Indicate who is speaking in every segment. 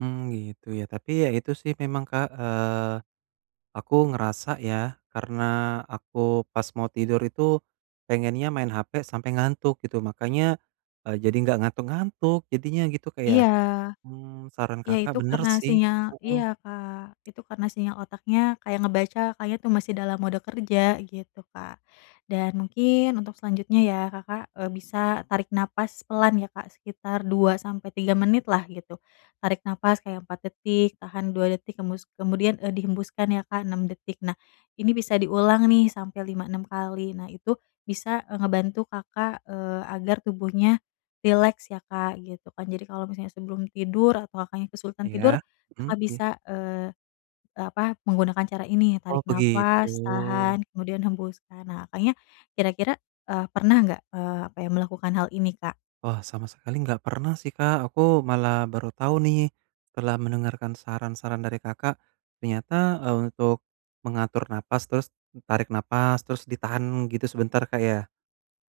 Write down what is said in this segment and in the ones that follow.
Speaker 1: Mmm, gitu ya, tapi ya itu sih memang Kak, eee, aku ngerasa ya, karena aku pas mau tidur itu pengennya main HP sampai ngantuk gitu, makanya e jadi enggak ngantuk-ngantuk. Jadinya gitu Kak ya,
Speaker 2: Iya.
Speaker 1: mmm saran
Speaker 2: Iya
Speaker 1: Kakak
Speaker 2: itu
Speaker 1: benar
Speaker 2: karena
Speaker 1: sih,
Speaker 2: sinyal
Speaker 1: heeh.
Speaker 2: iya Kak, itu karena sinyal otaknya kayak ngebaca kayaknya tuh masih dalam mode kerja, gitu Kak. Dan mungkin untuk selanjutnya ya, Kakak e bisa tarik nafas pelan ya Kak, sekitar 2-3 menit lah gitu. Tarik nafas kayak 4 detik, tahan 2 detik, hembus kemudian, e dihembuskan ya Kak 6 detik, nah ini bisa diulang nih sampai 5-6 kali, nah itu bisa, e ngebantu Kakak, eee, agar tubuhnya rileks ya Kak, gitu kan. Jadi kalau misalnya sebelum tidur atau Kakaknya kesulitan tidur,
Speaker 1: Iya mhm,
Speaker 2: Kakak
Speaker 1: iya.
Speaker 2: bisa, eee, e apa, menggunakan cara ini
Speaker 1: Oh,
Speaker 2: tarik nafas,
Speaker 1: begitu.
Speaker 2: tahan, kemudian hembuskan. Nah Kakaknya, kira-kira, eee, pernah enggak, eee, apa ya, melakukan hal ini Kak?
Speaker 1: Wah sama sekali nggak pernah sih Kak, aku malah baru tahu nih, setelah mendengarkan saran-saran dari Kakak, ternyata, eee, untuk mengatur napas, terus tarik napas, terus ditahan gitu sebentar Kak ya?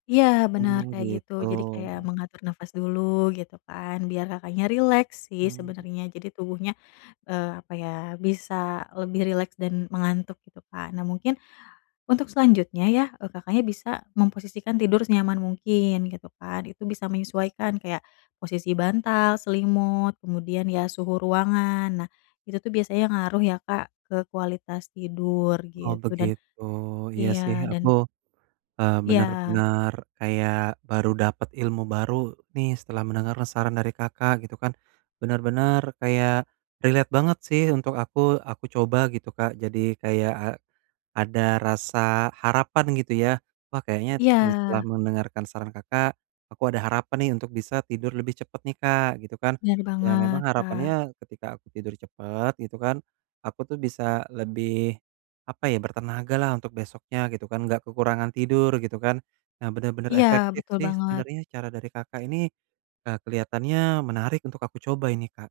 Speaker 2: Iya benar
Speaker 1: Mmm
Speaker 2: kayak gitu,
Speaker 1: gitu.
Speaker 2: jadi kayak mengatur nafas dulu gitu kan, biar Kakaknya rileks sih
Speaker 1: Mmm.
Speaker 2: sebenarnya jadi tubuhnya, eee, apa ya, bisa lebih rileks dan mengantuk, gitu kan. Nah mungkin, untuk selanjutnya ya, e Kakaknya bisa memposisikan tidur senyaman mungkin, gitu kan. Itu bisa menyesuaikan kayak, posisi bantal, selimut, kemudian ya suhu ruangan. Nah, itu tuh biasanya ngaruh ya Kak ke kualitas tidur
Speaker 1: Oh
Speaker 2: gitu dan
Speaker 1: begitu, iya sih
Speaker 2: iya
Speaker 1: aku,
Speaker 2: dan
Speaker 1: eee,
Speaker 2: Iya.
Speaker 1: benar-benar kayak baru dapet ilmu baru nih, setelah mendengar saran dari Kakak, gitu kan. Benar-benar kayak relate banget sih untuk aku aku coba gitu Kak, jadi kayak a ada rasa harapan gitu ya. Wah kayaknya, e setelah
Speaker 2: Iya.
Speaker 1: mendengarkan saran Kakak, aku ada harapan nih, untuk bisa tidur lebih cepet nih Kak, gitu kan.
Speaker 2: Benar
Speaker 1: Ya memang
Speaker 2: banget, Kak.
Speaker 1: harapannya, ketika aku tidur cepet gitu kan, aku tuh bisa lebih, apa ya, bertenaga lah untuk besoknya gitu kan enggak kekurangan tidur, gitu kan. Nah benar-benar
Speaker 2: Iya
Speaker 1: efektif
Speaker 2: betul
Speaker 1: sih
Speaker 2: banget.
Speaker 1: sebenarnya cara dari Kakak ini, eee, kelihatannya menarik untuk aku coba ini Kak.